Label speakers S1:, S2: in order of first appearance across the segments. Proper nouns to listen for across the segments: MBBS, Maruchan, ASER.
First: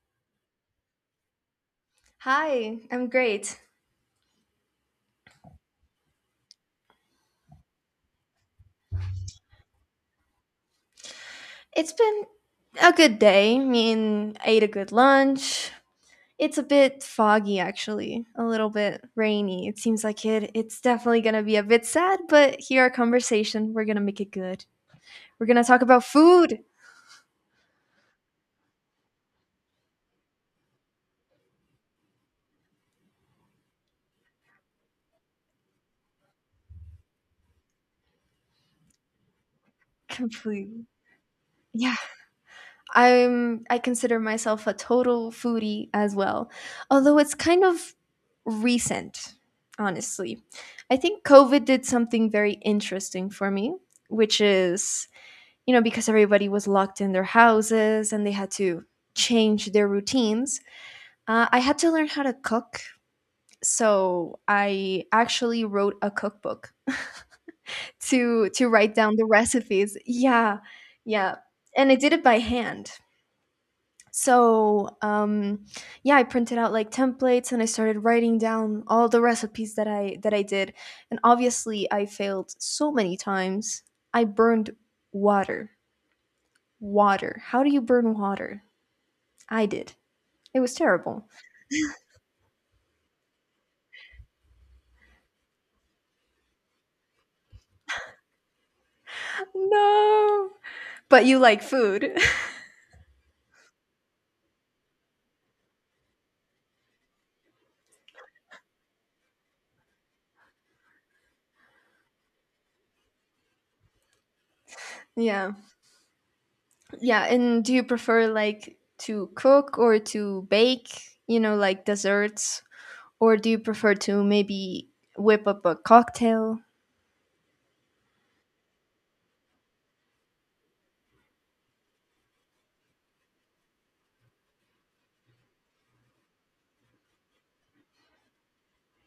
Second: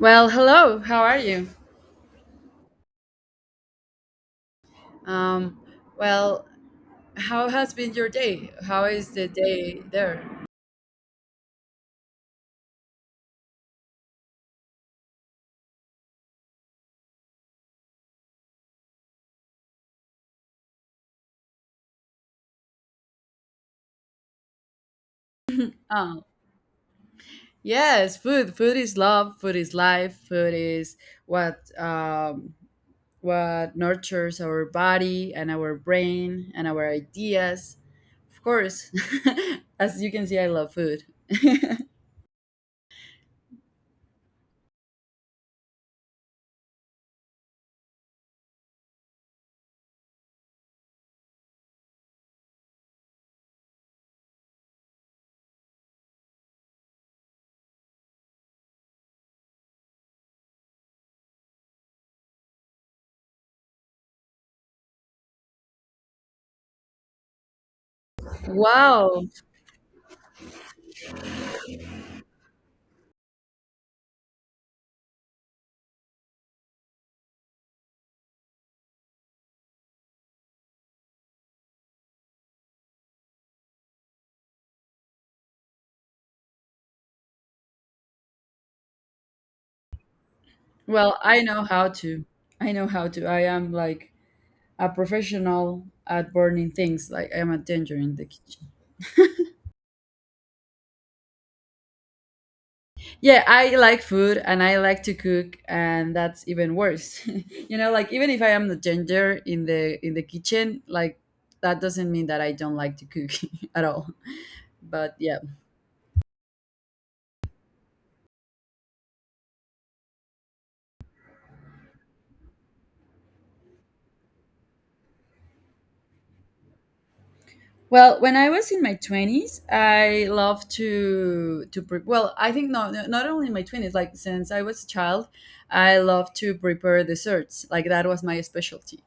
S1: Well, hello. How are you?
S2: Hi, I'm great.
S1: Um, well, how has been your day? How is the day there?
S2: It's been a good day. I mean, I ate a good lunch. It's a bit foggy actually, a little bit rainy. It seems like it's definitely going to be a bit sad, but here our conversation, we're going to make it good. We're going to talk about
S1: Oh,
S2: food
S1: yes, food. Food is love. Food is life. Food is what um, what nurtures our body and our brain and our ideas. Of course, as you can see, I love
S2: completely.
S1: food.
S2: Yeah, I consider myself a total foodie as well. Although it's kind of recent, honestly. I think COVID did something very interesting for me, which is because everybody was locked in their houses and they had to change their routines, I had to learn how to cook. So I actually wrote a cookbook to to write down
S1: Wow.
S2: the recipes. Yeah, yeah, and I did it by hand. So yeah, I printed out like templates and I started writing down all the recipes that I did. And obviously, I failed so many times. I burned water. Water. How do you burn water? I did. It was
S1: Well,
S2: terrible.
S1: I know how to. I know how to. I am like a professional at burning things. Like I am a danger in the kitchen.
S2: No. But you like food.
S1: Yeah, I like food and I like to cook, and that's even worse. You know, like even if I am the danger in the kitchen, like that doesn't mean that I don't like to cook at all. But yeah.
S2: Yeah. Yeah. And do you prefer like to cook or to bake, like desserts? Or do you prefer to maybe whip up a cocktail?
S1: Well, when I was in my twenties, I loved to well, I think not only in my twenties, like since I was a child, I loved to prepare desserts. Like that was my specialty.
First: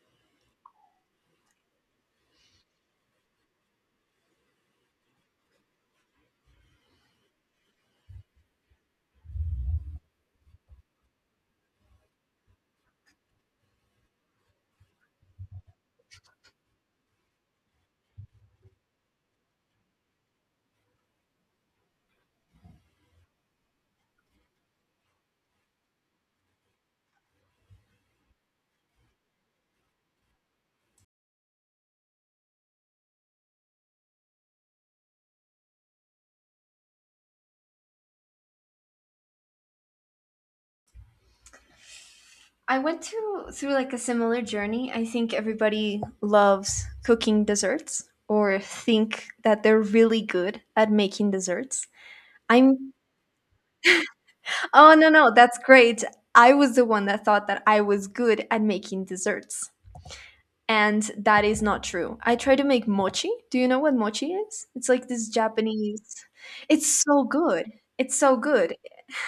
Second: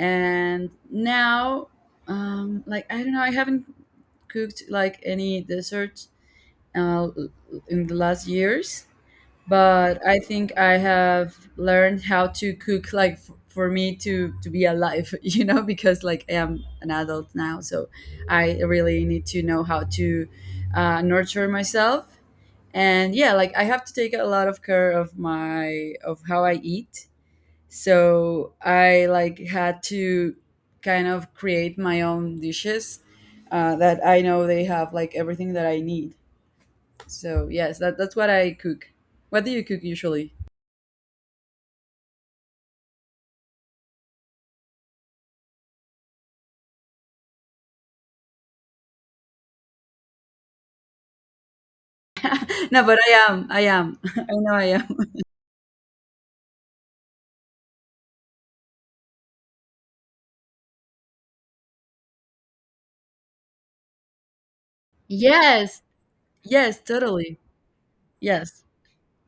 S1: And now like, I don't know, I haven't cooked like any dessert uh, in the last years. But I think I have learned how to cook, like for me to be alive, you know, because like I am an adult now, so I really need to know how to nurture myself. And yeah, like I have to take a lot of care of my of how I eat, so I like had to kind of create my own dishes that I know they have like everything that I need. So yes, that's what I cook. What do you cook usually?
S2: I went to through like a similar journey. I think everybody loves cooking desserts or think that they're really good at making desserts.
S1: No,
S2: I'm
S1: but I am. I know I am.
S2: Oh no, no, that's great. I was the one that thought that I was good at making desserts. And that is not true. I try to make mochi. Do you know what mochi is? It's like this
S1: Yes.
S2: Japanese.
S1: Yes,
S2: It's so
S1: totally.
S2: good. It's so
S1: Yes.
S2: good.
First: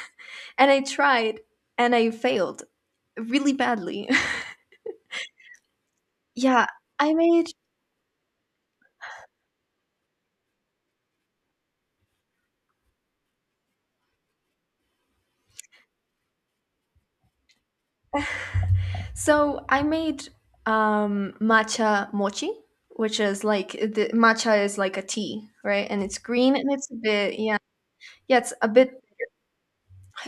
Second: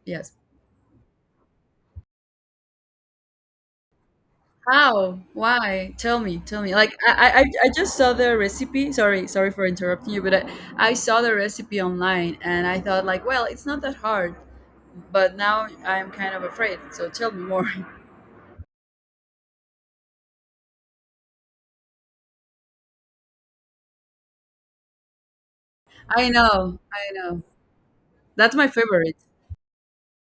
S1: Yes.
S2: And I tried and I failed really badly.
S1: How? Why? Tell me, tell
S2: yeah,
S1: me, like i
S2: I
S1: i, I
S2: made
S1: I just saw the recipe. Sorry, sorry for interrupting you, but I saw the recipe online and I thought like, well, it's not that hard, but now I'm kind of afraid. So tell me more.
S2: so I made matcha mochi, which is like the matcha is like a tea, right? And it's
S1: I
S2: green and
S1: know,
S2: it's a
S1: I
S2: bit
S1: know.
S2: yeah. Yeah, it's
S1: That's
S2: a
S1: my
S2: bit
S1: favorite.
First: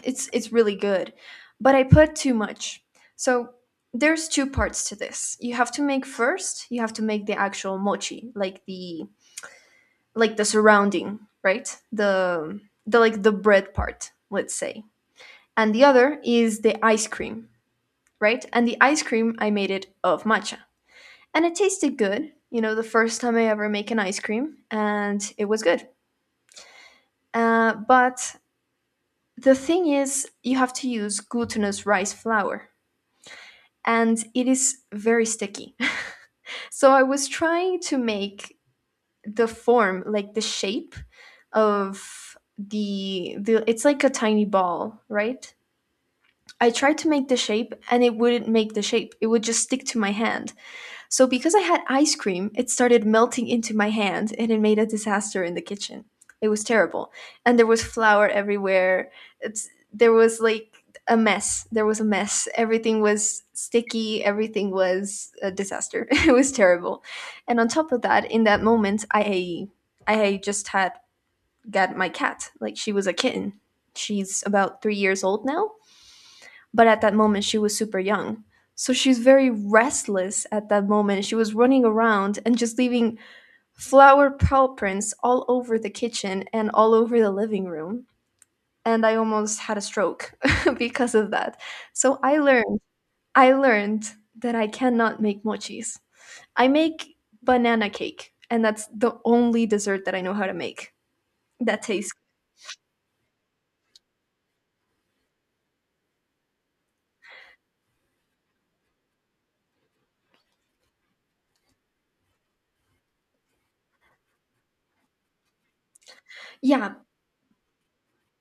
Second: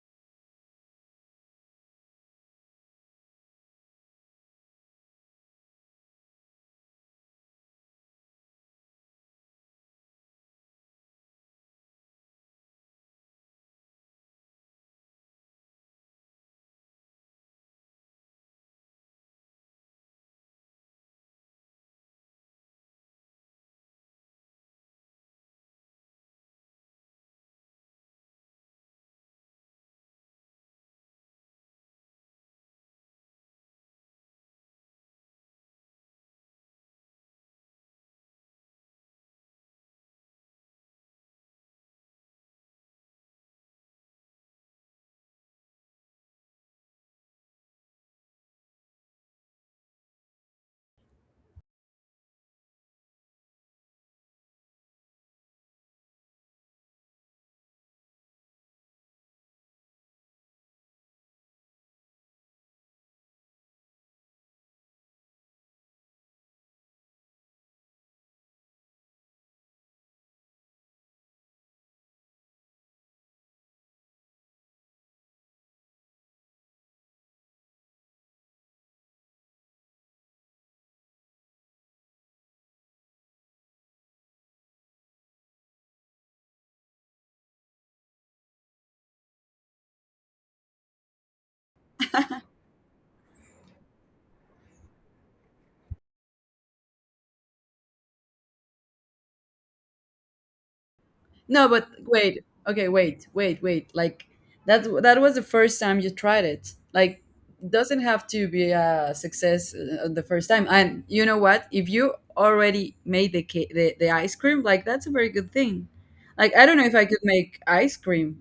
S2: It's really good, but I put too much. So there's two parts to this. You have to make first, you have to make the actual mochi, like the surrounding, right? The like the bread part, let's say. And the other is the ice cream, right? And the ice cream I made it of matcha. And it tasted good, the first time I ever make an ice cream and it was good. But the thing is you have to use glutinous rice flour and it is very sticky. So I was trying to make the form, like the shape of the it's like a tiny ball, right? I tried to make the shape and it wouldn't make the shape. It would just stick to my hand. So, because I had ice cream, it started melting into my hand and it made a disaster in the kitchen. It was terrible. And there was flour everywhere. There was like a mess. There was a mess. Everything was sticky. Everything was a disaster. it was terrible. And on top of that, in that moment, I just had got my cat. Like she was a kitten. She's about 3 years old now, but at that moment she was super young. So she's very restless at that moment. She was running around and just leaving flower paw prints all over the kitchen and all over the living room. And I almost had a stroke because of that. So I learned that I cannot make mochis. I make banana cake, and that's the only dessert that I know how to make
S1: No,
S2: that
S1: but
S2: tastes.
S1: wait. Okay, wait, wait, wait. Like that was the first time you tried it. Like, doesn't have to be a success the first time. And you know what? If you already made the cake, the ice cream, like that's a very good thing. Like, I don't know
S2: Yeah.
S1: if I could make ice cream,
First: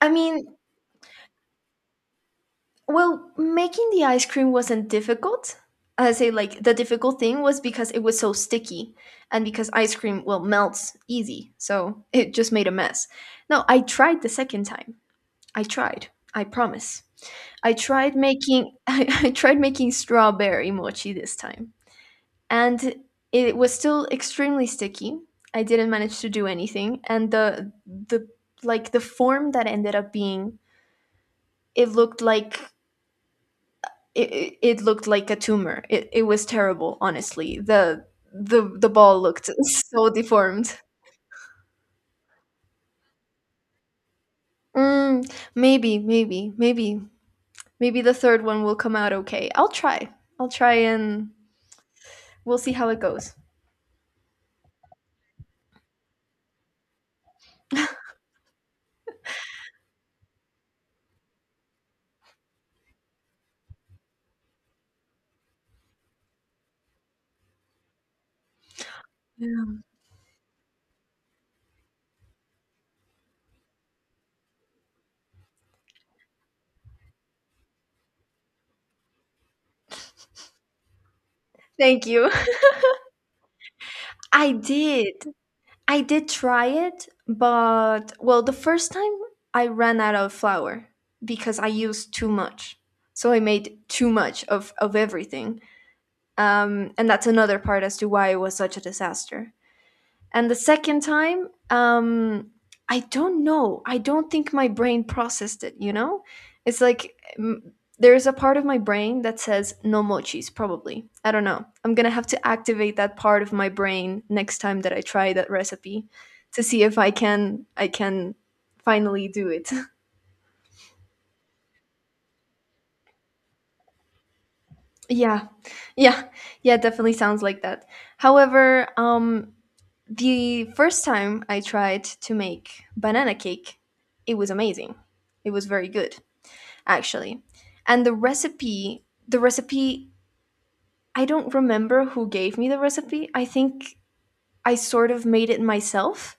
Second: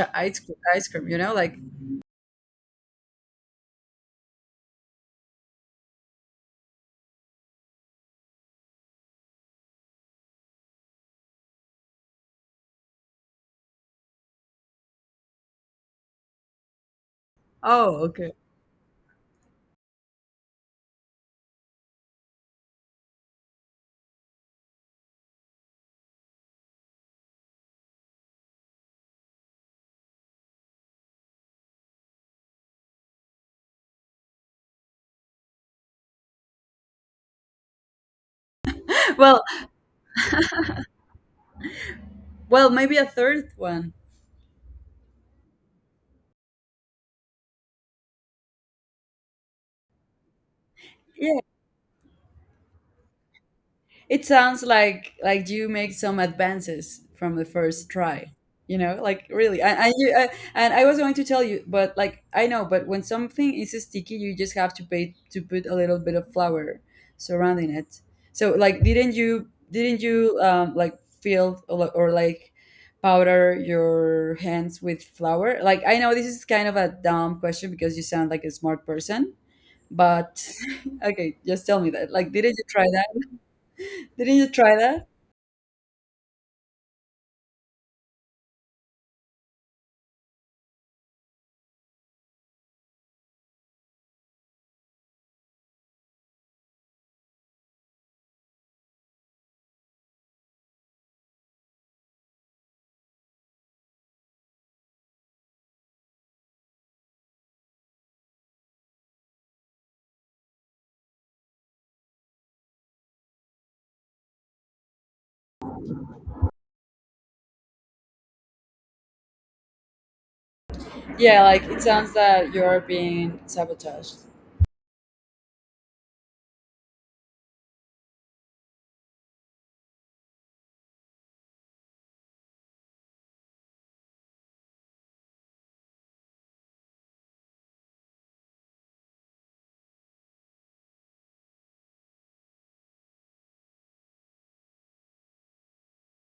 S2: I
S1: ice
S2: mean,
S1: cream, like.
S2: well, making the ice cream wasn't difficult. I say like the difficult thing was because it was so sticky and because ice cream well melts easy. So it just made a mess. No, I tried the second time. I tried. I promise. I
S1: Oh,
S2: tried
S1: okay.
S2: making I tried making strawberry mochi this time. And it was still extremely sticky. I didn't manage to do anything and the like the form that ended up being it looked like it looked like a tumor. It was terrible, honestly. The ball
S1: Well,
S2: looked so deformed.
S1: well, maybe a third one.
S2: Mm, maybe, maybe, maybe, maybe the third one will come out okay. I'll try. I'll try and
S1: Yeah.
S2: we'll see how it goes.
S1: It sounds like you make some advances from the first try. You know, like, really. And you, and I was going to tell you, but like, I know, but when something is sticky, you just have to pay to put a little bit of flour surrounding it. So like, didn't you like fill or, or like powder your hands with flour? Like, I know this is kind of a dumb question because you sound like a smart person, but okay, just tell me
S2: Thank
S1: that.
S2: you.
S1: Like, didn't you try that? Didn't you
S2: I
S1: try that?
S2: did. I did try it, but well, the first time I ran out of flour because I used too much. So I made too much of everything. And that's another part as to why it was such a disaster. And the second time, I don't know. I don't think my brain processed it, you know? It's like there's a part of my brain that says no mochis, probably. I don't know. I'm going to have to activate that part of my brain next time that I try that recipe to see if I can finally do it.
S1: Yeah, like it sounds that you're being sabotaged.
S2: yeah. Yeah. Yeah, it definitely sounds like that. However, the first time I tried to make banana cake, it was amazing. It was very good, actually. And the recipe, I don't remember who gave me the recipe. I think I sort of made it myself.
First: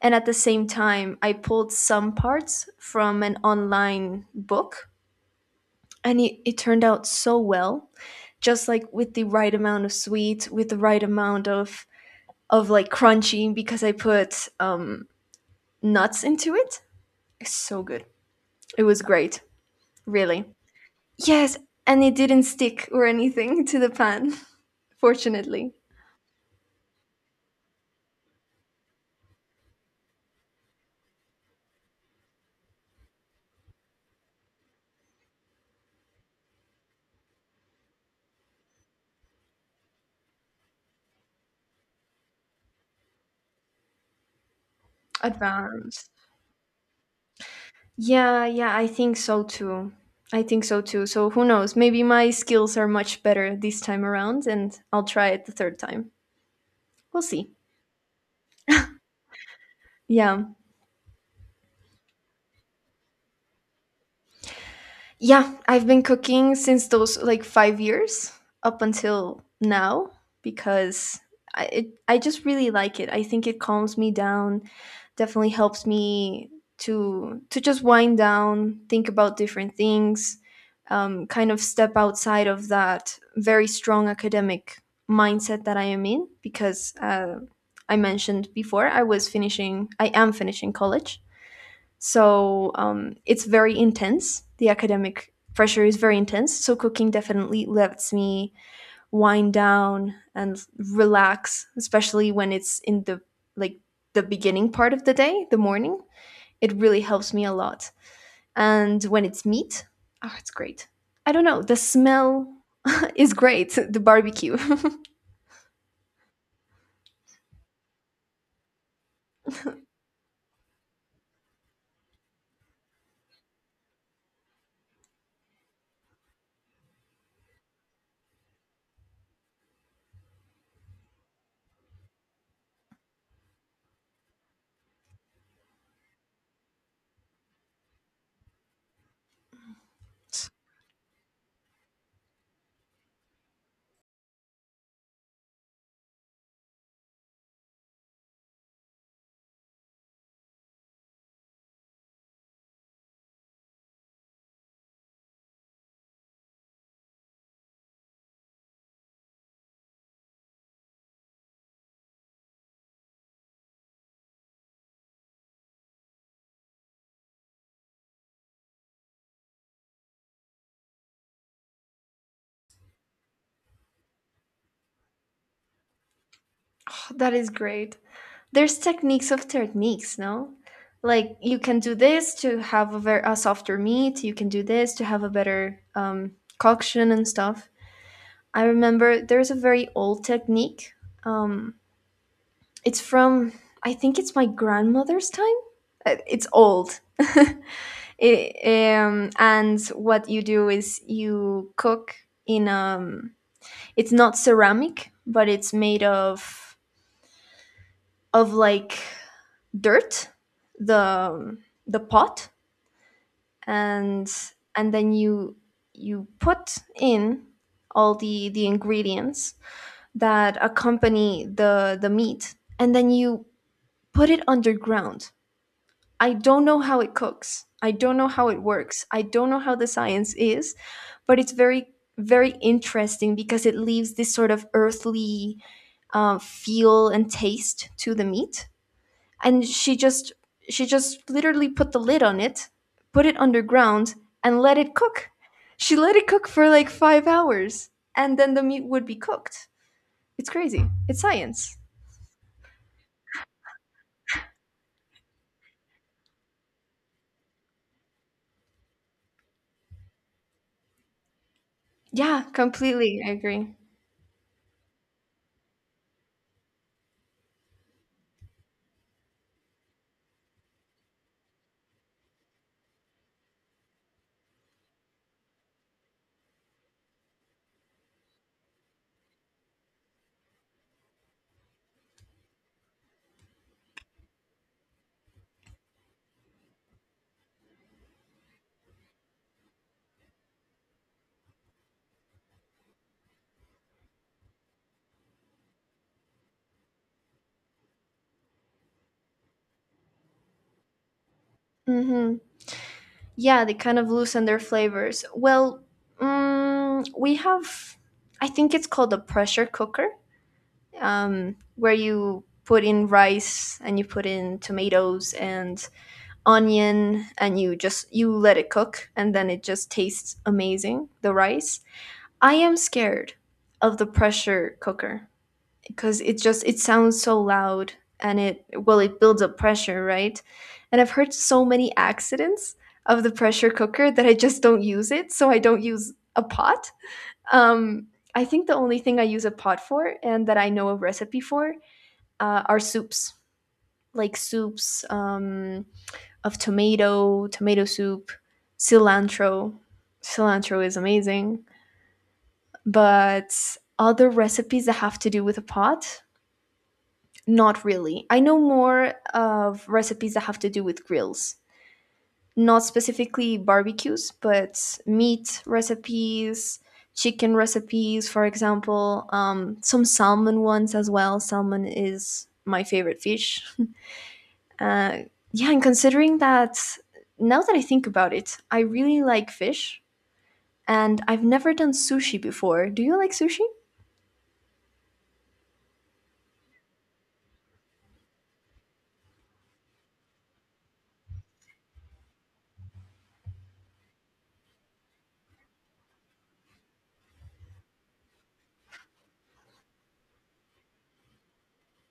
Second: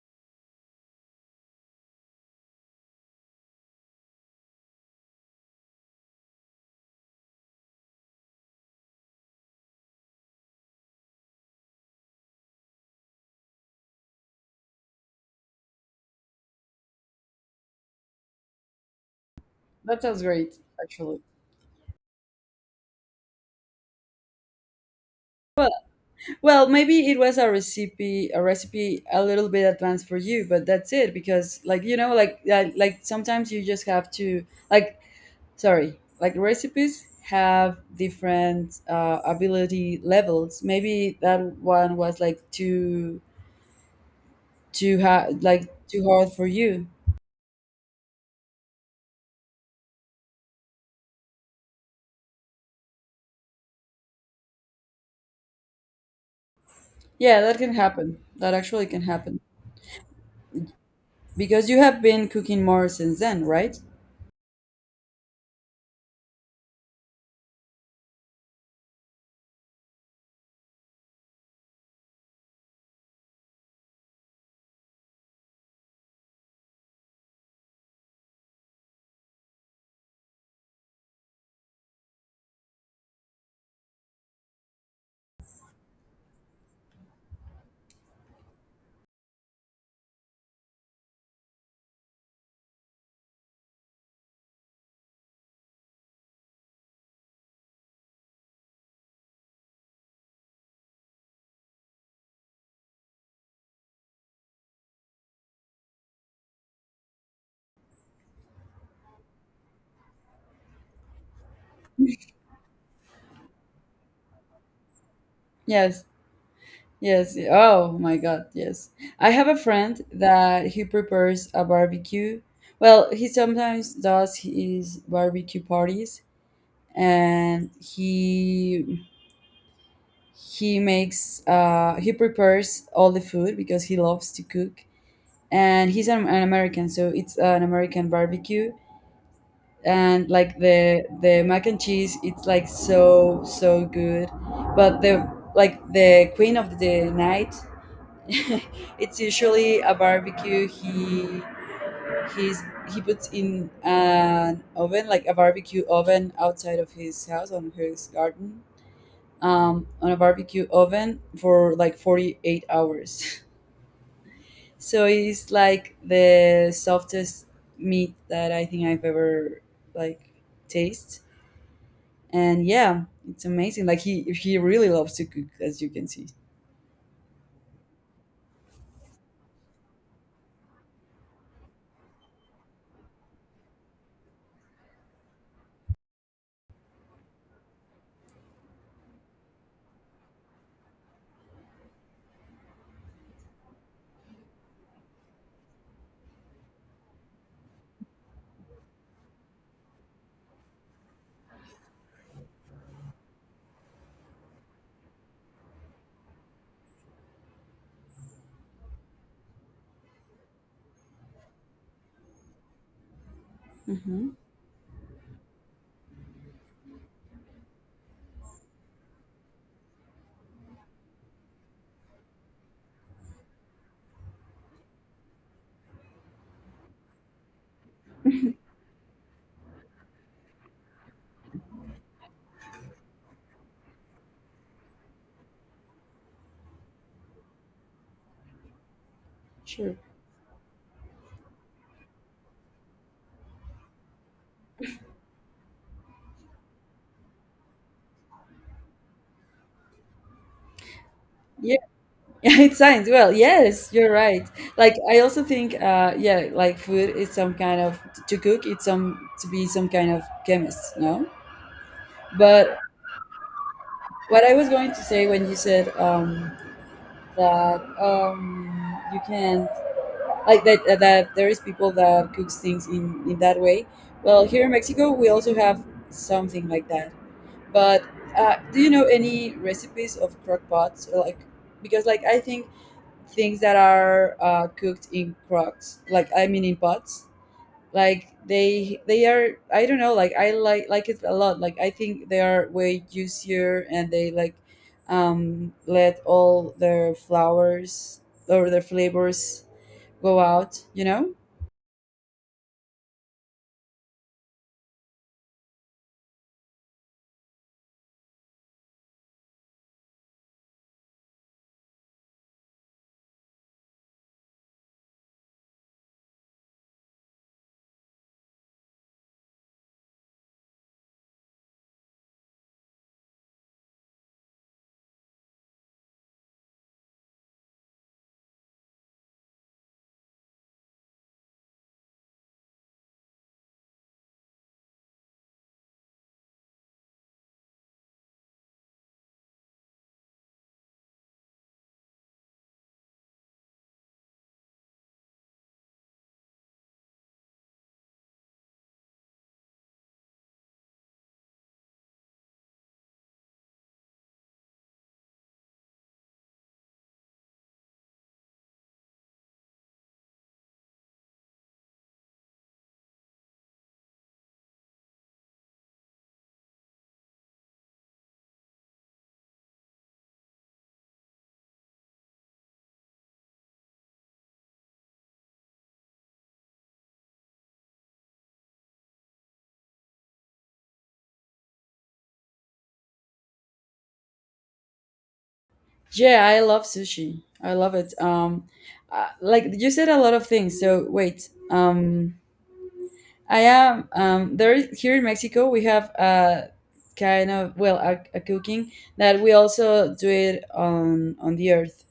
S2: And at the same time, I pulled some parts from an online book. And it turned out so well, just like with the right amount of sweet, with the right amount of like crunchy because I put nuts into it. It's so good. It was great,
S1: That sounds
S2: really.
S1: great, actually.
S2: Yes, and it didn't stick or anything to the pan,
S1: Well,
S2: fortunately.
S1: well, maybe it was a recipe a little bit advanced for you, but that's it because, like, you know, like like, sometimes you just have to, like, sorry, like, recipes have different ability levels. Maybe that one was like too hard, like too
S2: Advanced.
S1: hard for you.
S2: Yeah, yeah, I think so too. I think so too. So who knows? Maybe my skills are much better this time around and I'll try it the third time. We'll
S1: Yeah,
S2: see.
S1: that can happen. That actually can happen
S2: Yeah.
S1: because you have been cooking more since then, right?
S2: Yeah, I've been cooking since those like 5 years up until now because I just really like it. I think it calms me down. Definitely helps me to just wind down, think about different things, kind of step outside of that very strong academic mindset that I am in because I mentioned before I was finishing, I am finishing college, so it's very intense. The academic pressure is very intense, so cooking definitely lets me wind down and relax, especially when it's in the like the beginning part of the day, the morning. It really helps me a lot. And when it's meat, oh, it's great. I don't know, the smell is great, the barbecue.
S1: Yes, yes. Oh my God, yes. I have a friend that he prepares a barbecue. Well, he sometimes does his barbecue parties, and he makes he prepares all the food because he loves to cook. And he's an American, so it's an American barbecue. And like, the mac and cheese, it's like so good. But the, like the queen of the night, it's usually a barbecue. He he's he puts in an oven, like a barbecue oven, outside of his house on his garden, on a barbecue oven for like 48 hours. So it's like the softest meat that I think I've ever, like, taste. And yeah, it's amazing, like he really loves to cook, as you can see.
S2: That is great. There's techniques of techniques, no? Like you can do this to have a, a softer meat, you can do this to have a better coction and stuff. I remember there's a very old technique um, it's from, I think it's my grandmother's time. It's old. And what you do is you cook in it's not ceramic, but it's made of like dirt, the the pot.
S1: Hmm.
S2: and and then you put in all the ingredients that accompany the meat, and then you put it underground. I don't know how it cooks. I don't know how it works. I don't know how the science is, but it's very, very interesting because it leaves this sort of earthly feel and taste to the meat. And
S1: Sure.
S2: she just literally put the lid on it, put it underground, and let it cook. She let it cook for like 5 hours, and then the meat would be cooked. It's crazy. It's science.
S1: Yeah, it sounds well. Yes, you're right. Like, I also think, yeah, like food is some kind of to cook. It's some to be some kind of chemist, no?
S2: Yeah,
S1: But
S2: completely. I agree.
S1: what I was going to say when you said that you can not like, that, that there is people that cooks things in that way. Well, here in Mexico, we also have something like that. But do you know any recipes of crock pots? Or, like, because like I think things that are cooked in crocks, like, I mean, in pots, like they are, I don't know, like, I like it a lot, like I think they are way juicier and they, like, let all their flowers or their flavors go out.
S2: Hmm, yeah, they kind of loosen their flavors. Well, we have, I think it's called a pressure cooker, where you put in rice and you put in tomatoes and onion and you let it cook, and then it just tastes amazing, the rice. I am scared of the pressure cooker because it sounds so loud, and it well it builds up pressure, right? And I've heard so many accidents of the pressure cooker that I just don't use it, so I don't use a pot. um, I think the only thing I use a pot for and that I know a recipe for, are soups. Like soups of tomato soup. Cilantro cilantro is amazing. But other recipes that have to do with a pot, not really. I know more of recipes that have to do with grills, not specifically barbecues, but meat recipes, chicken recipes, for example, some salmon ones as well. Salmon is my favorite fish. Uh, yeah, and considering that, now that I think about it, I really like fish, and I've never done sushi before. Do you like sushi?
S1: Yeah, I love sushi, I love it, like you said a lot of things, so wait. I am. Here in Mexico, we have a kind of, well, a cooking that we also do it on the earth,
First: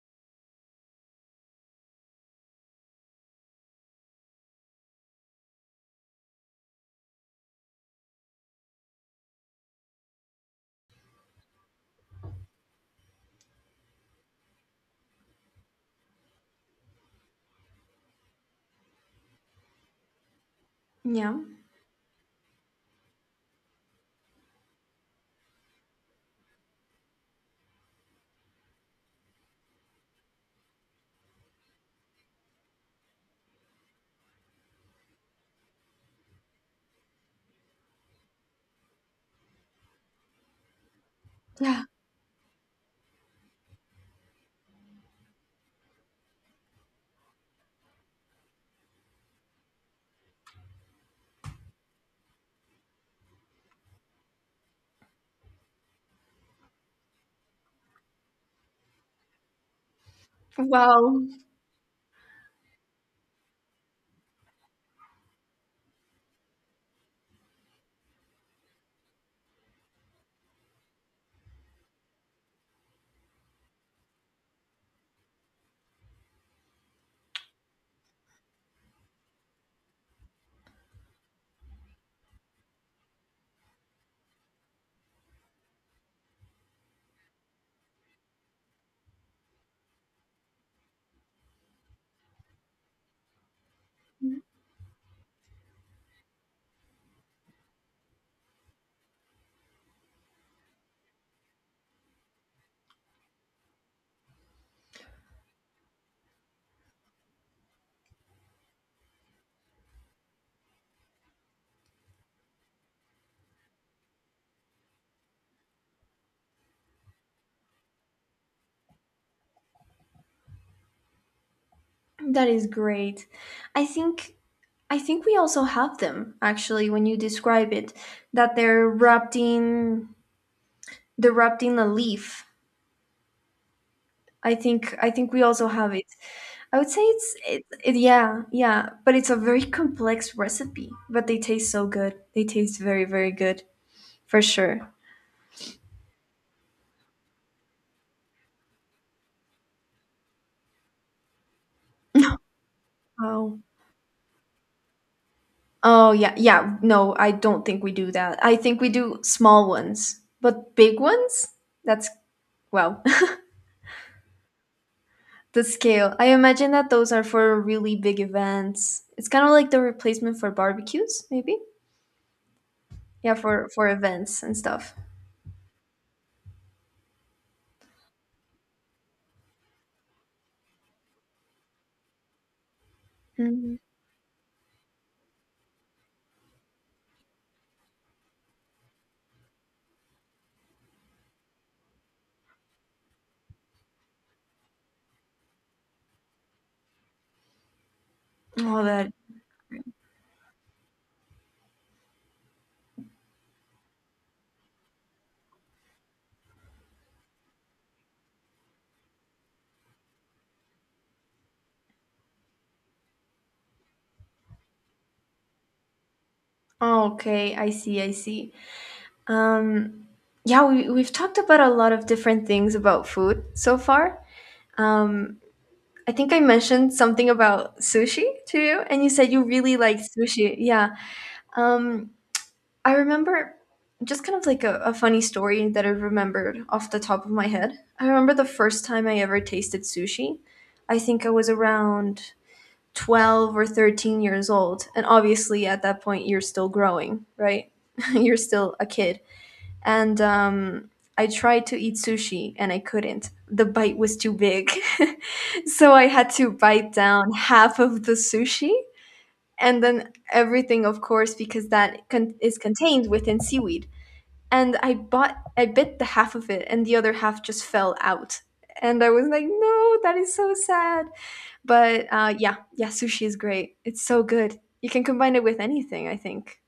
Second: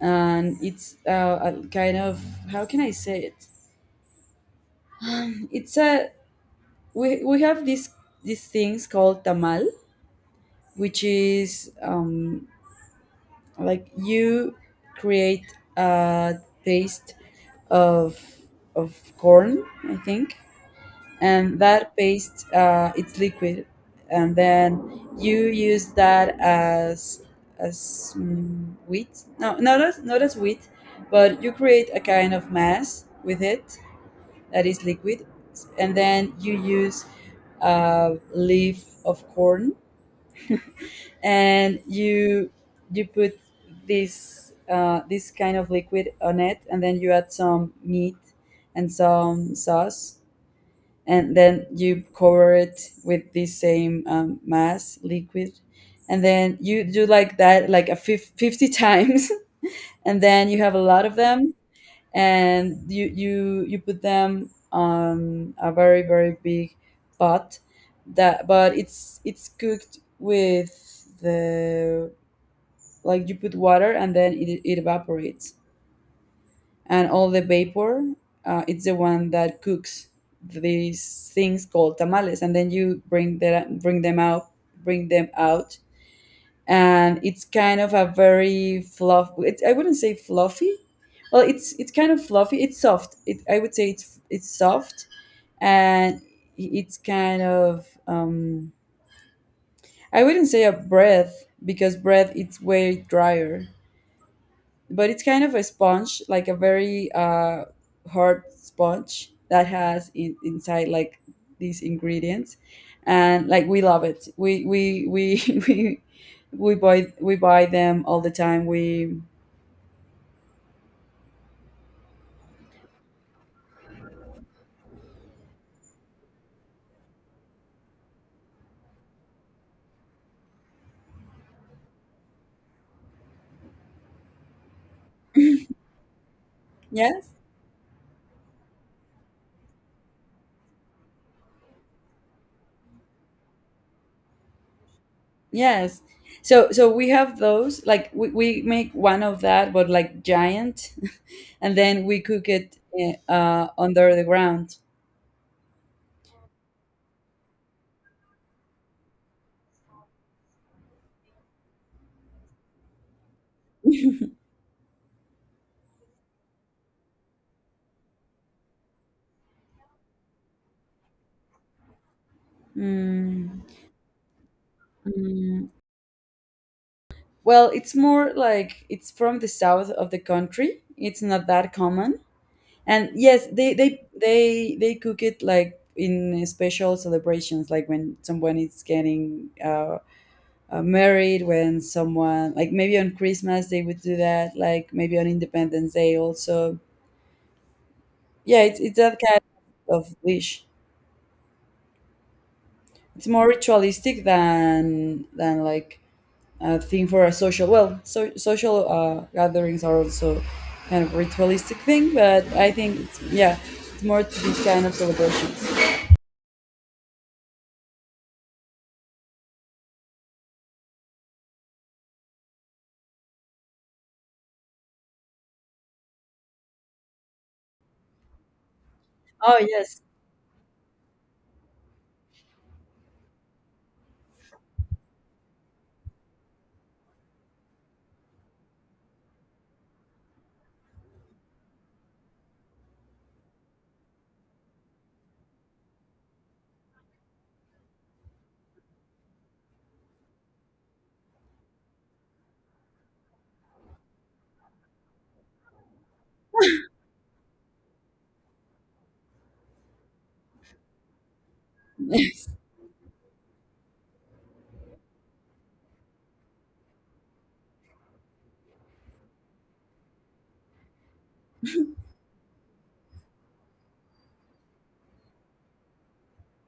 S1: and it's a kind of, how can I say it? It's a We have these things called tamal, which is like, you create a paste of of corn, I think,
S2: Yeah.
S1: and that paste, it's liquid, and then you use that as wheat. No, not as wheat, but you create a kind of mass with it that is liquid, and then you use a leaf of corn, and
S2: Yeah.
S1: you put this kind of liquid on it, and then you add some meat and some sauce, and then you cover it with the same mass liquid, and then you do like that like a 50 times. And then you have a lot of
S2: Wow.
S1: them, and you put them on a very, very big pot, that, but it's cooked with the, like, you put water and then it evaporates, and all the vapor, it's the one that cooks these things called tamales. And then you bring them out, bring them out and it's kind of a very I wouldn't say fluffy. Well, it's kind of fluffy. It's soft. I would say it's soft. And it's kind of, I wouldn't say a bread because bread, it's way drier, but it's kind of a sponge, like a very hard sponge that has inside, like, these ingredients, and, like, we love it. We we buy them all the time. We
S2: That is great. I think I think we also have them actually when you describe it that they're wrapped in, they're wrapped in a leaf. I think we also have it. I would say
S1: yes,
S2: it's it, it but it's a very complex recipe, but they taste so good. They taste very good for sure.
S1: yes. So, we have those, like, we make one of that, but, like, giant, and then we cook it
S2: Oh.
S1: under the ground.
S2: Oh yeah, yeah. No, I don't think we do that. I think we do small ones, but big ones? That's wow. The scale. I imagine that those are for really big events. It's kind of like the replacement for barbecues, maybe? Yeah,
S1: Mm,
S2: for events and stuff.
S1: mm. Well, it's more like it's from the south of the country. It's not that common. And yes, they
S2: Hmm.
S1: they they they cook it like in special celebrations, like when someone is getting married, when someone, like, maybe on Christmas they would do that, like maybe on Independence Day also. Yeah, it's
S2: Oh,
S1: it's
S2: that.
S1: that kind of dish. It's more ritualistic than like thing for a social well so, social gatherings are also kind of ritualistic thing but I think yeah it's more to these kind of celebrations.
S2: Oh, okay, I see, I see. Um, yeah, we've talked about a lot of different things about food so far. Um, I think I mentioned something about sushi to you, and you said you
S1: Oh
S2: really like
S1: yes,
S2: sushi. Yeah. Um, I remember just kind of like a funny story that I remembered off the top of my head. I remember the first time I ever tasted sushi. I think I was around 12 or 13 years old. And obviously, at that point, you're still growing, right? You're still a kid. And I tried to eat sushi and I couldn't. The bite was too big. So I had to bite down half of the sushi. And then everything, of course, because that is contained within seaweed and I bit the half of it and the other half just fell out. And I was like, no, that is so sad. But yeah, yeah, sushi is great. It's so good. You can combine it with anything, I think.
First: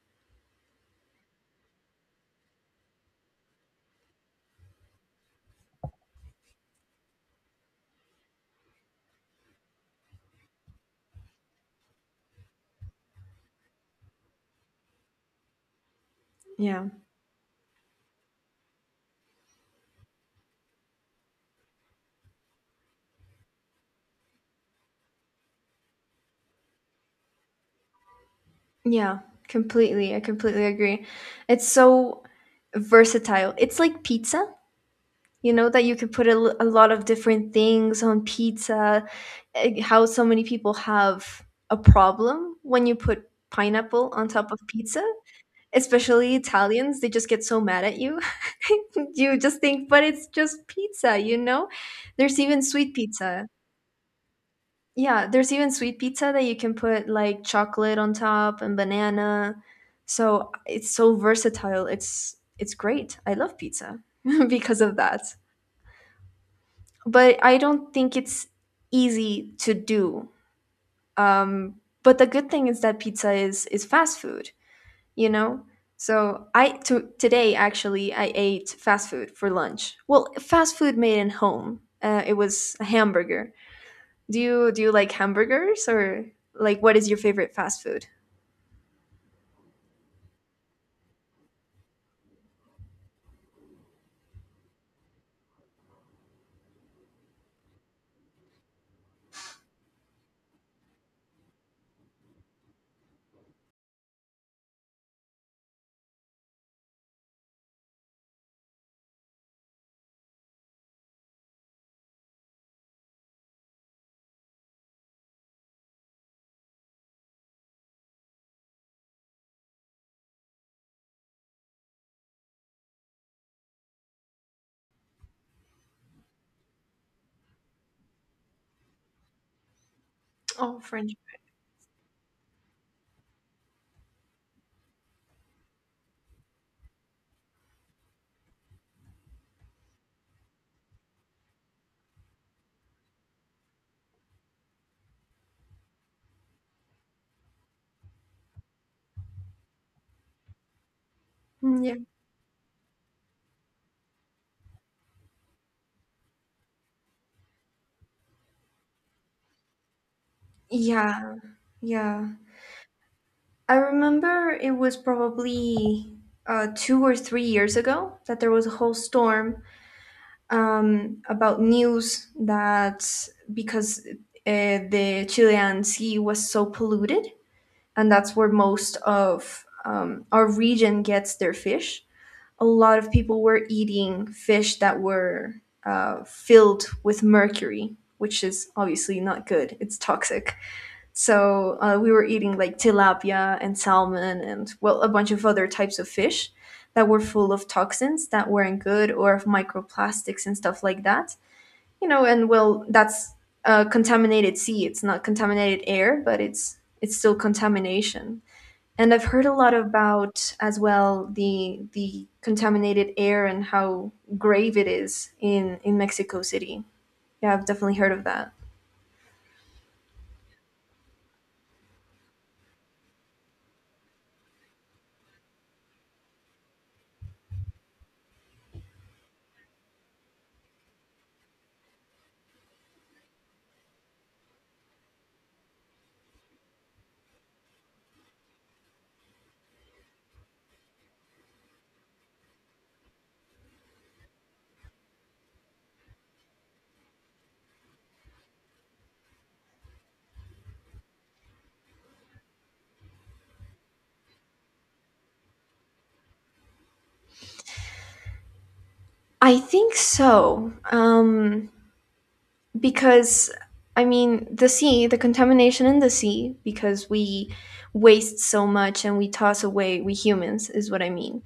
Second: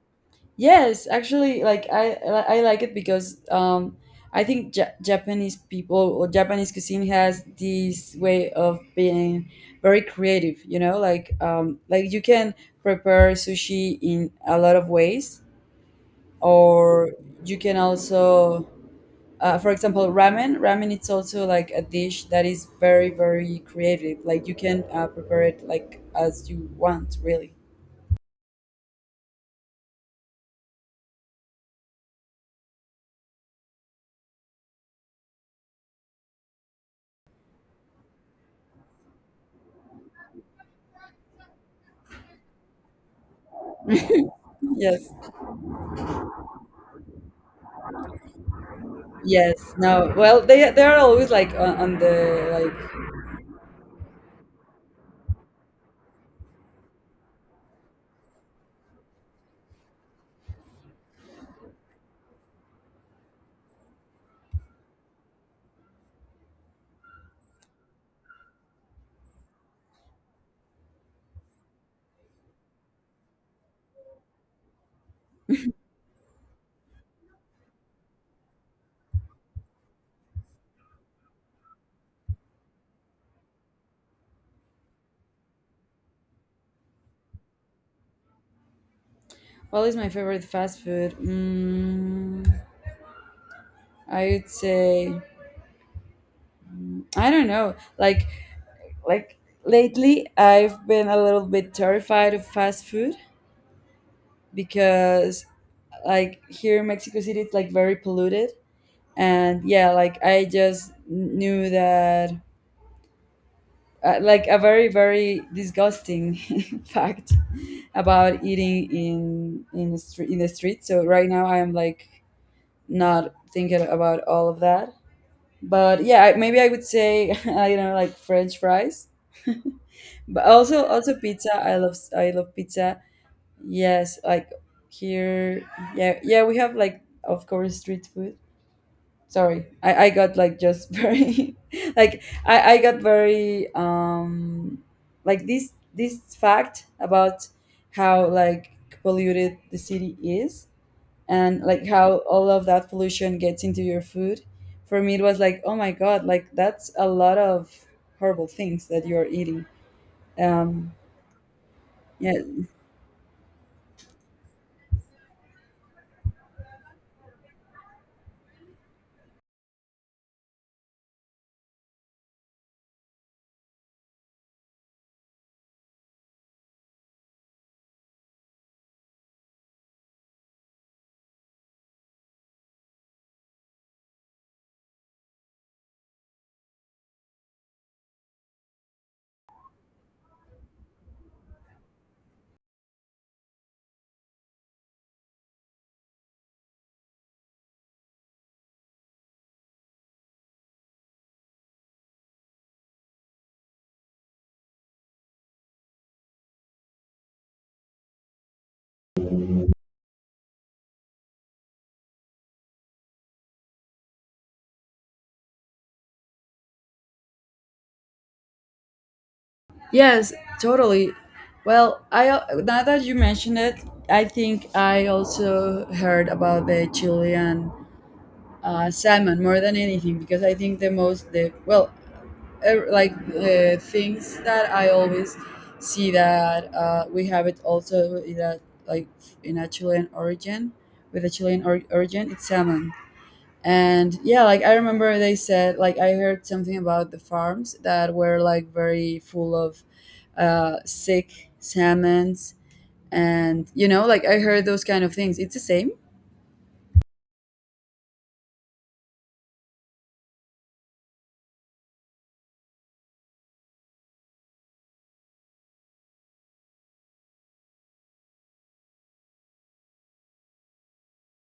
S1: yes, actually, like I like it because, I think Japanese people or Japanese cuisine has this way of being very creative, you know, like you can prepare sushi in a lot of ways,
S2: Yeah.
S1: or you can also, for example, ramen it's also like a dish that is very very creative, like you can, prepare it like as you want, really.
S2: Yeah, completely. I completely agree. It's so versatile. It's like pizza, you know, that you can put a lot of different things on pizza. How so many people have a problem when you put pineapple on top of pizza,
S1: Yes.
S2: especially Italians, they just get so mad at you. You just
S1: Yes.
S2: think, but
S1: No,
S2: it's
S1: well,
S2: just
S1: they are
S2: pizza,
S1: always
S2: you
S1: like
S2: know?
S1: on the
S2: There's even
S1: like.
S2: sweet pizza. Yeah, there's even sweet pizza that you can put like chocolate on top and banana. So it's so versatile. It's great. I love pizza because of that. But I don't think it's easy to do. Um, but the good thing is that pizza is fast food. You know, so I to today actually I ate fast food for lunch, well, fast food made in home. It was a hamburger. Do you like hamburgers or like what is your favorite fast food?
S1: What is my favorite fast food? I would say, I don't know, like lately I've been a little bit terrified of fast food because, like, here in Mexico City it's like very polluted. And yeah, like I just knew that, like a very very disgusting fact about eating in the street so right now I'm like not thinking about all of that. But yeah, maybe I would say, I don't know, like french fries, but
S2: Oh,
S1: also,
S2: French.
S1: also pizza. I love, I love pizza. Yes, like here, yeah yeah, we have like of course street food. Sorry, I got like just very like I got very, like this fact about how, like, polluted the city is and
S2: Mm,
S1: like
S2: yeah,
S1: how all of that pollution gets into your food. For me it was like, oh my god, like that's a lot of horrible things that you're eating um
S2: yeah yeah.
S1: yeah.
S2: I remember it was probably 2 or 3 years ago that there was a whole storm about news that because the Chilean sea was so polluted, and that's where most of our region gets their fish. A lot of people were eating fish that were filled with mercury, which is obviously not good. It's toxic. So we were eating like tilapia and salmon and, well, a bunch of other types of fish that were full of toxins that weren't good, or of microplastics and stuff like that. You know, and well, that's contaminated sea. It's not contaminated air, but it's still contamination. And I've heard a lot about as well the contaminated air and how grave it is in Mexico City. Yeah, I've definitely heard of that.
S1: Yes, totally. Well, I, now that you mentioned it, I think I also heard about the Chilean, salmon, more than anything, because I think the most the well, like the things that I always see that, we have it also in a, like in a Chilean origin, with a Chilean origin, it's salmon. And yeah, like I remember they said, like I heard something about the farms that were like very full of, sick salmons. And you know, like I heard those kind of things, it's the same.
S2: I think so. Because I mean, the sea, the contamination in the sea, because we waste so much and we toss away, we humans is what I mean.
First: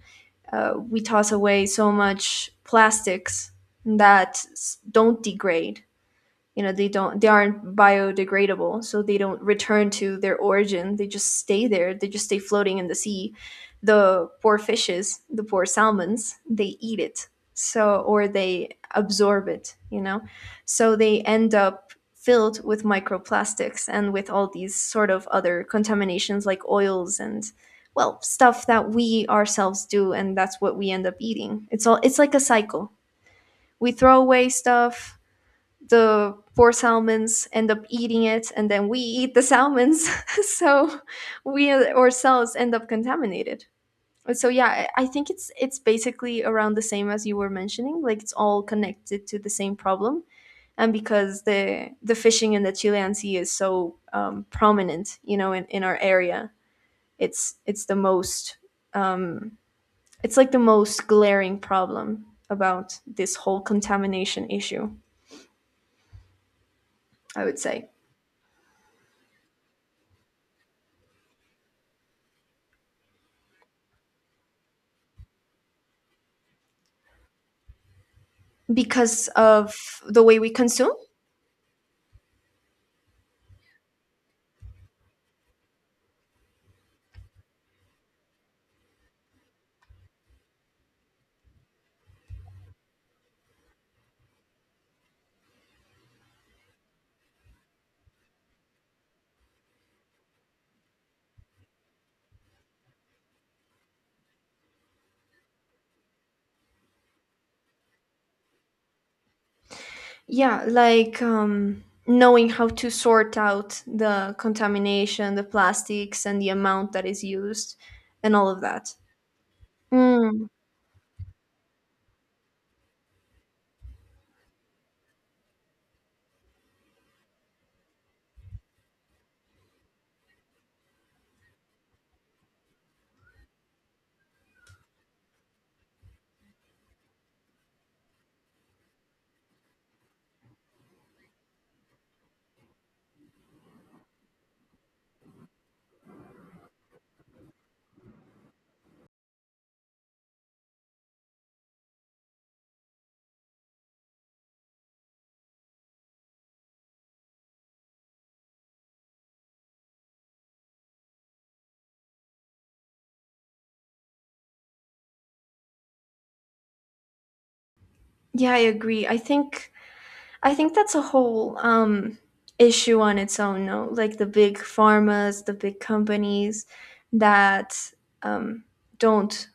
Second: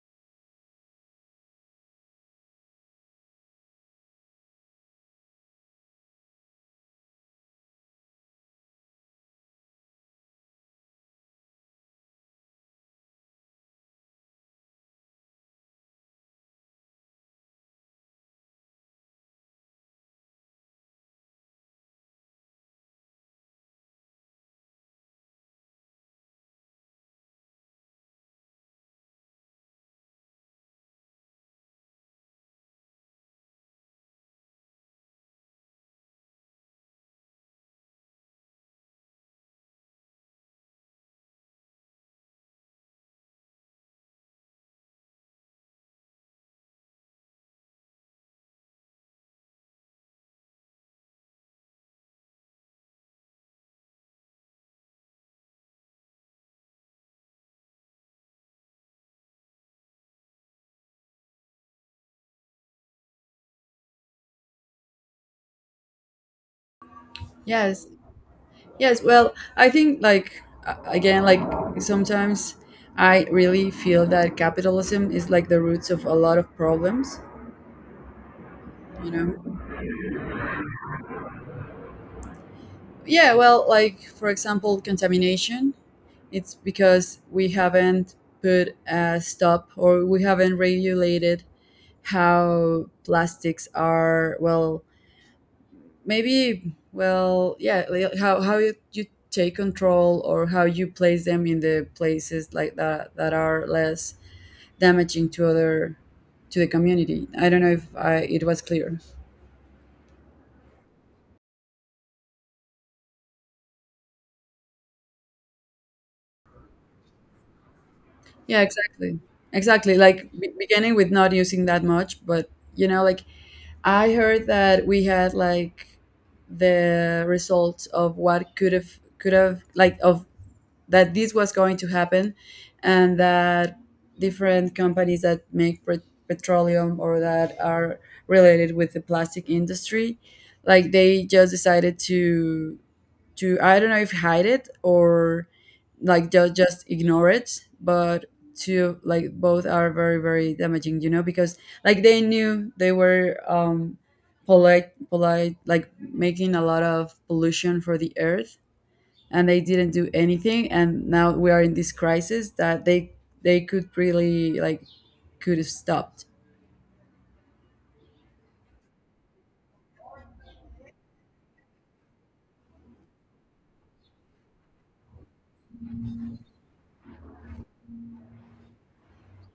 S2: We toss away so much plastics that don't degrade. You know, they don't, they aren't biodegradable, so they don't return to their origin. They just stay there, they just stay floating in the sea. The poor fishes, the poor salmons, they eat it, so or they absorb it, you know. So they end up filled with microplastics and with all these sort of other contaminations like oils and, well, stuff that we ourselves do, and that's what we end up eating. It's all it's like a cycle. We throw away stuff, the poor salmons end up eating it, and then we eat the salmons. So we ourselves end up contaminated. So yeah, I think it's basically around the same as you were mentioning. Like it's all connected to the same problem. And because the fishing in the Chilean sea is so prominent, you know, in our area, it's it's the most um, it's like the most glaring problem about this whole contamination issue, I would
S1: Yes.
S2: say.
S1: Yes, well, I think like, again, like sometimes I really feel that capitalism is like the roots of a lot of problems, you
S2: Because
S1: know.
S2: of the way we consume,
S1: Yeah, well, like for example, contamination, it's because we haven't put a stop, or we haven't regulated how plastics are, well, maybe well, yeah, how you, you take control or how you place them in the places like that that are less damaging to other, to the community. I don't know if I, it was clear.
S2: yeah, like knowing how to sort out the contamination, the plastics, and the amount that is used and all of
S1: Yeah,
S2: that.
S1: exactly. Exactly. Like,
S2: Mm,
S1: beginning with not using that much. But you know, like I heard that we had like the results of what could have like of that, this was going to happen, and that different companies that make petroleum or that are related with the plastic industry, like they just decided to, I don't know if hide it or like just ignore it. But to like both are very very damaging, you know, because like they knew they were, polite like making a lot of pollution for the earth, and they didn't do anything, and now we are in this crisis that they could really like, could have stopped.
S2: yeah, I agree. I think that's a whole issue on its own. No, like the big pharmas, the big companies that um, don't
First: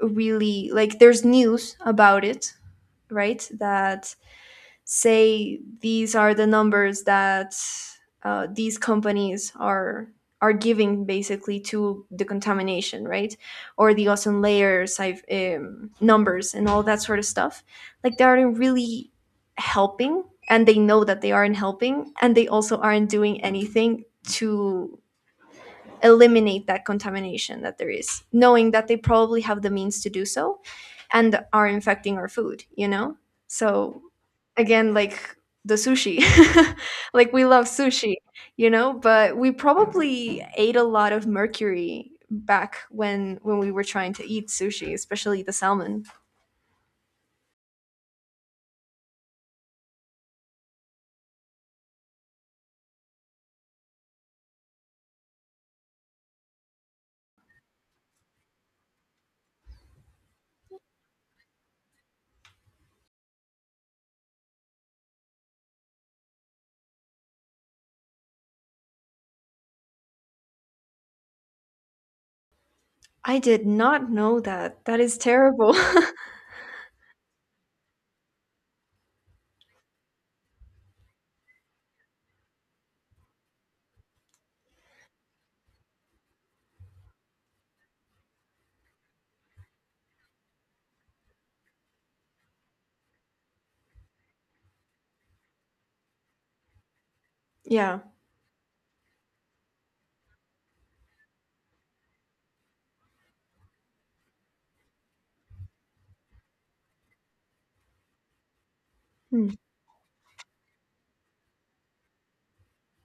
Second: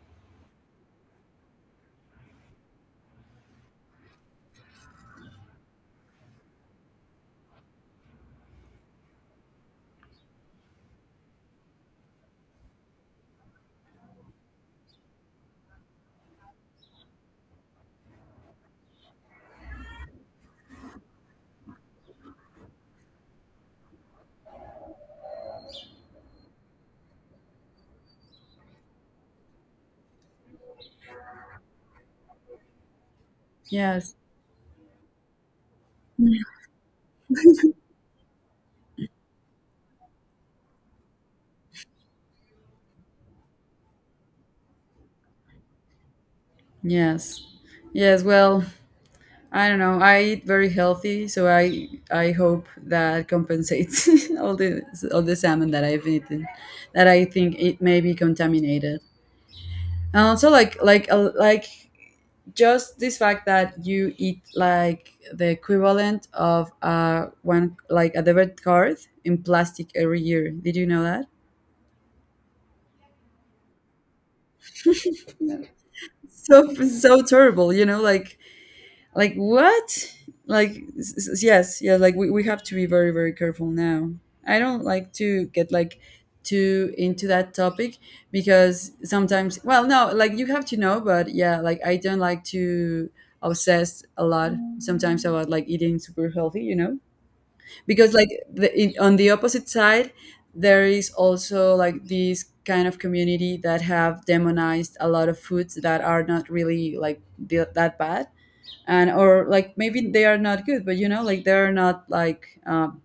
S2: really, like, there's news about it, right, that say these are the numbers that these companies are giving basically to the contamination, right? Or the ozone layers, I've, numbers, and all that sort of stuff. Like they aren't really helping, and they know that they aren't helping, and they also aren't doing anything to eliminate that contamination that there is, knowing that they probably have the means to do so and are infecting our food, you know? So
S1: Yes.
S2: again, like the sushi, like we love sushi, you know, but we probably ate a lot of mercury back when we were trying to eat sushi, especially the salmon.
S1: Yes. Yes, well, I don't know. I eat very healthy, so I hope that compensates all the, all the salmon that I've eaten, that I think it may be contaminated. And also, like just this fact that you eat like the equivalent of one, like a debit card, in plastic every year. Did you know that?
S2: I did not know that. That is
S1: No.
S2: terrible.
S1: So so terrible. You know, like what, like yes, yeah, like we have to be very very careful now. I don't like to get like too into that topic because sometimes, well no, like you have to know, but yeah, like I don't like to obsess a lot sometimes about like eating super healthy, you know.
S2: Yeah.
S1: Because like the, in, on the opposite side, there is also like these kind of community that have demonized a lot of foods that are not really like the, that bad, and or
S2: Hmm.
S1: like maybe they are not good, but you know, like they're not like,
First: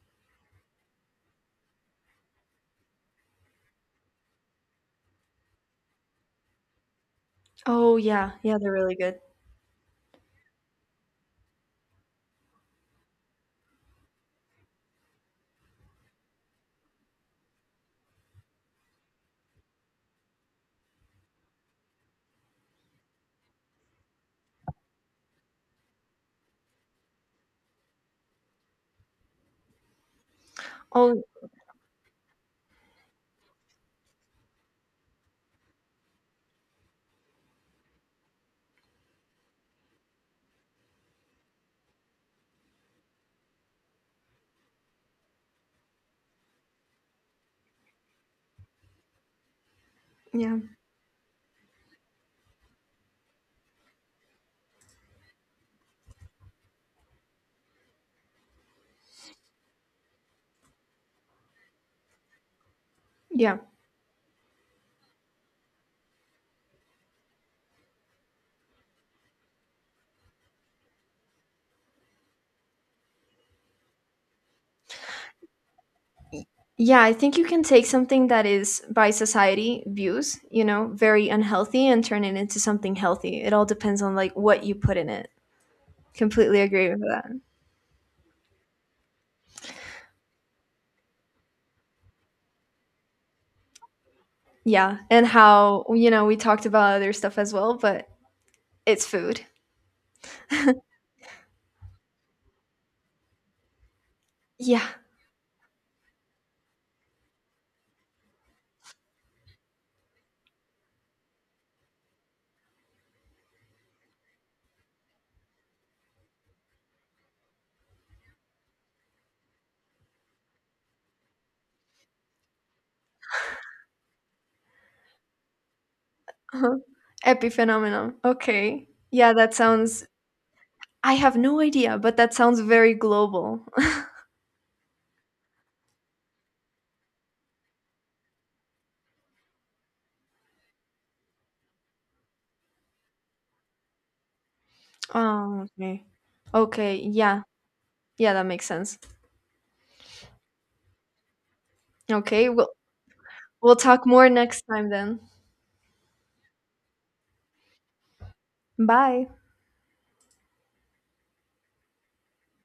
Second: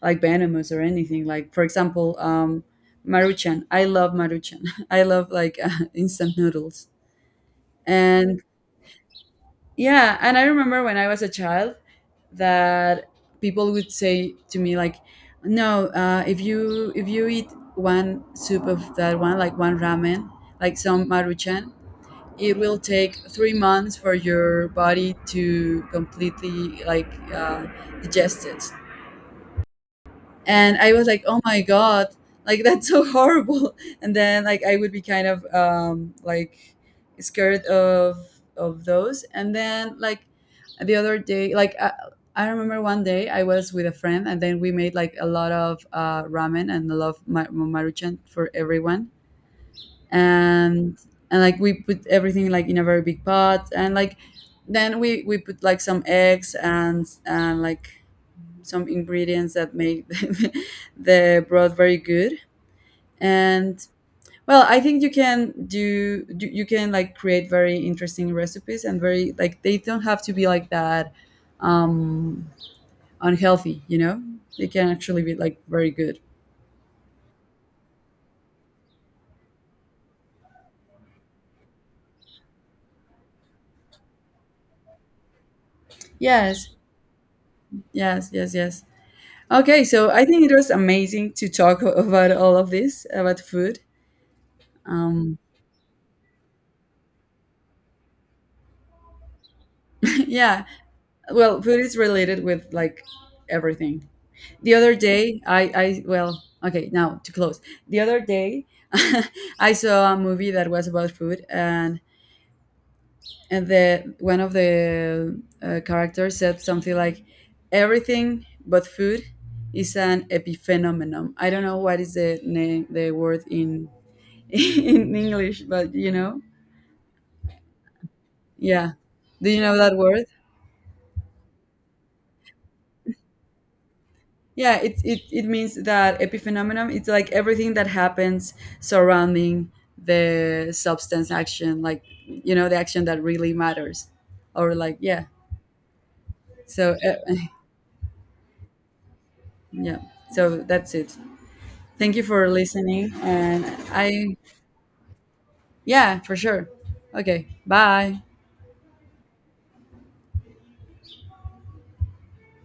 S1: like venomous or anything. Like for example, maruchan, I love maruchan, I love like, instant noodles.
S2: Oh yeah,
S1: And
S2: yeah, they're really good.
S1: yeah, and I remember when I was a child that people would say to me like, no, if you if you eat one soup of that, one like one ramen, like some maruchan, it will take 3 months for your body to completely, like, uh, digest it. And I was
S2: Oh
S1: like, "Oh my god, like, that's so horrible." And then, like, I would be kind of, like, scared of those. And then, like, the other day, like, I remember one day I was with a friend, and then we made, like, a lot of, ramen and a lot of ma maruchan for everyone.
S2: yeah,
S1: and and like we put everything like in a very big pot, and like then we put like some eggs, and like some ingredients that make the broth very good.
S2: yeah.
S1: And well, I think you can do, do you can like create very interesting recipes, and very like they don't have to be like that, um unhealthy, you know. They can actually be like very good.
S2: Yeah, I think you can take something that is by society views, you know, very unhealthy and turn it into something healthy. It all depends on like what you put in it. Completely
S1: Yes,
S2: agree with that.
S1: yes, yes, yes. Okay, so I think it was amazing to talk about all of this about food.
S2: Yeah. And
S1: Um,
S2: how, you know, we talked about other stuff as well, but it's food.
S1: yeah, well, food is related with like everything. The
S2: Yeah.
S1: other day, I well, okay, now to close. The other day, I saw a movie that was about food, and the one of the, characters said something like, "Everything but food is an epiphenomenon." I don't know what is the name, the word in in English, but you know.
S2: Uh-huh. Epiphenomenon. Okay.
S1: Yeah.
S2: Yeah,
S1: Do
S2: that
S1: you know that
S2: sounds.
S1: word?
S2: I have no idea, but that sounds very global.
S1: Yeah, it means that epiphenomenon, it's like everything that happens surrounding the substance action, like, you know, the action that really matters. Or, like, yeah.
S2: Oh, okay.
S1: So,
S2: Okay, yeah. Yeah, that makes sense.
S1: yeah. So that's it. Thank you
S2: Okay,
S1: for
S2: we'll
S1: listening. And
S2: we'll talk more
S1: I,
S2: next time then.
S1: yeah, for sure. Okay. Bye.
S2: Bye.